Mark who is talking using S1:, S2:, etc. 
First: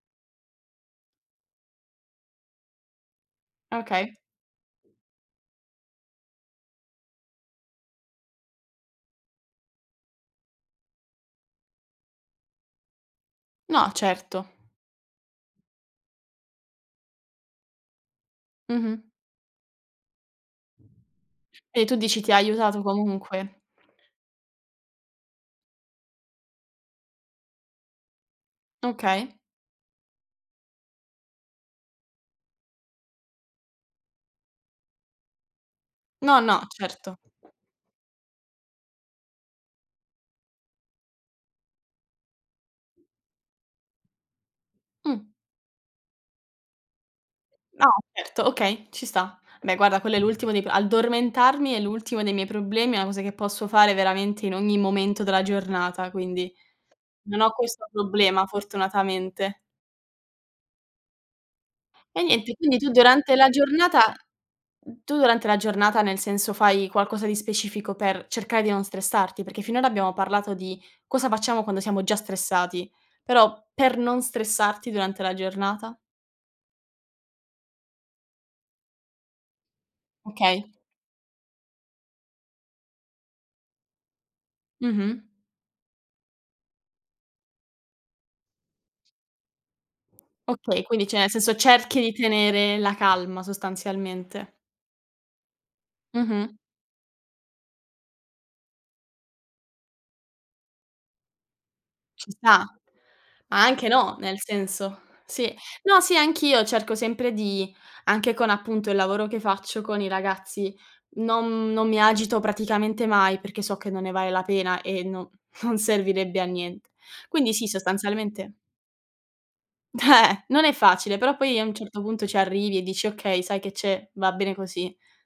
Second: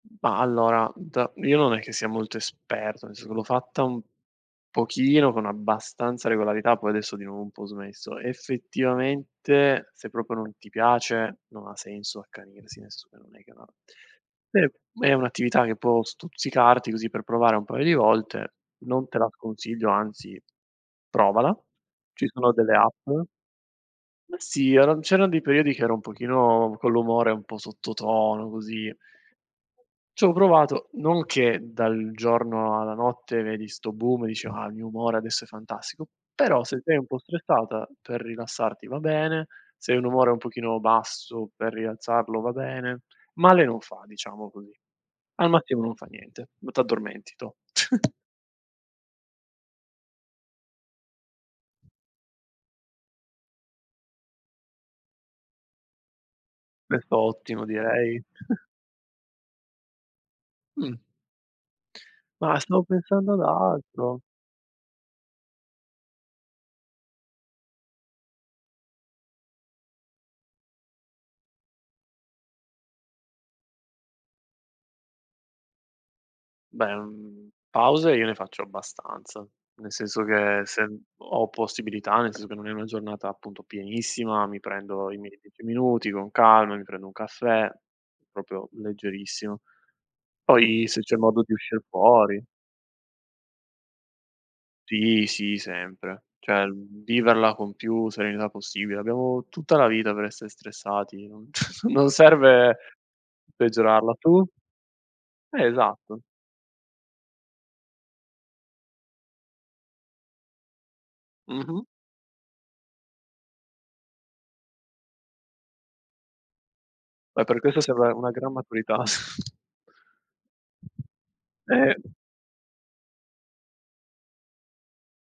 S1: Ma allora d io non è che sia molto esperto, nel senso l'ho fatta un
S2: Okay.
S1: pochino con abbastanza regolarità, poi adesso di nuovo ho un po' smesso. Effettivamente se proprio non ti piace non ha senso accanirsi, nel senso che non è che va
S2: No, certo.
S1: è è un'attività che può stuzzicarti così per provare un paio di volte,
S2: Mh-mh.
S1: non te la sconsiglio anzi provala.
S2: E tu dici
S1: Ci
S2: ti
S1: sono delle
S2: aiutato
S1: app
S2: comunque?
S1: Ma sì eran c'erano dei periodi che ero un pochino con l'umore un po' sottotono così.
S2: Okay.
S1: C'ho provato non che dal giorno alla notte vedi sto boom e dici: "Ah il mio umore adesso è fantastico!,"
S2: No,
S1: però
S2: no,
S1: se sei un po'
S2: certo.
S1: stressata per rilassarti va bene, se hai un umore un pochino basso per rialzarlo va bene, male non fa diciamo così.
S2: Mh.
S1: Al mattino non fa niente, ma t'addormenti tu.
S2: No, certo, okay, ci sta. Beh, guarda, quello è l'ultimo dei p addormentarmi è l'ultimo dei miei problemi, è una cosa che posso fare veramente in ogni momento della giornata, quindi
S1: Questo
S2: non ho
S1: ottimo
S2: questo
S1: direi.
S2: problema fortunatamente.
S1: Mh.
S2: E niente,
S1: Ma
S2: quindi
S1: stavo
S2: tu
S1: pensando
S2: durante
S1: ad
S2: la giornata
S1: altro.
S2: tu durante la giornata nel senso fai qualcosa di specifico per cercare di non stressarti? Perché finora abbiamo parlato di cosa facciamo quando siamo già stressati, però per non stressarti durante la giornata?
S1: Beh, mhmm, pause io ne faccio abbastanza, nel senso che
S2: Okay.
S1: se n ho possibilità nel senso che non è una giornata appunto pienissima, mi prendo i
S2: Mh-mh.
S1: miei 10 minuti con calma, mi prendo un caffè, proprio leggerissimo.
S2: Okay,
S1: Poi se
S2: quindi
S1: c'è
S2: cioè nel
S1: modo di
S2: senso
S1: uscir
S2: cerchi di
S1: fuori.
S2: tenere la calma sostanzialmente.
S1: Sì, sì, sempre.
S2: Mh-mh.
S1: Cioè, mhmm, viverla con più serenità possibile. Abbiamo tutta la vita per essere stressati, non non
S2: Ci sta.
S1: serve
S2: Anche
S1: peggiorarla,
S2: no, nel
S1: tu?
S2: senso sì.
S1: Eh,
S2: No, sì,
S1: esatto.
S2: anch'io cerco sempre di anche con appunto il lavoro che faccio con i ragazzi, non m
S1: Mh-mh.
S2: non mi agito praticamente mai, perché so che non ne vale la pena e non non servirebbe a nient
S1: Eh,
S2: Quindi
S1: per
S2: sì,
S1: questo serve una gran
S2: sostanzialmente
S1: maturità.
S2: Eh non è facile, però poi a un
S1: Eh!
S2: certo punto ci arrivi e dici: "Okay, sai che c'è, va bene così".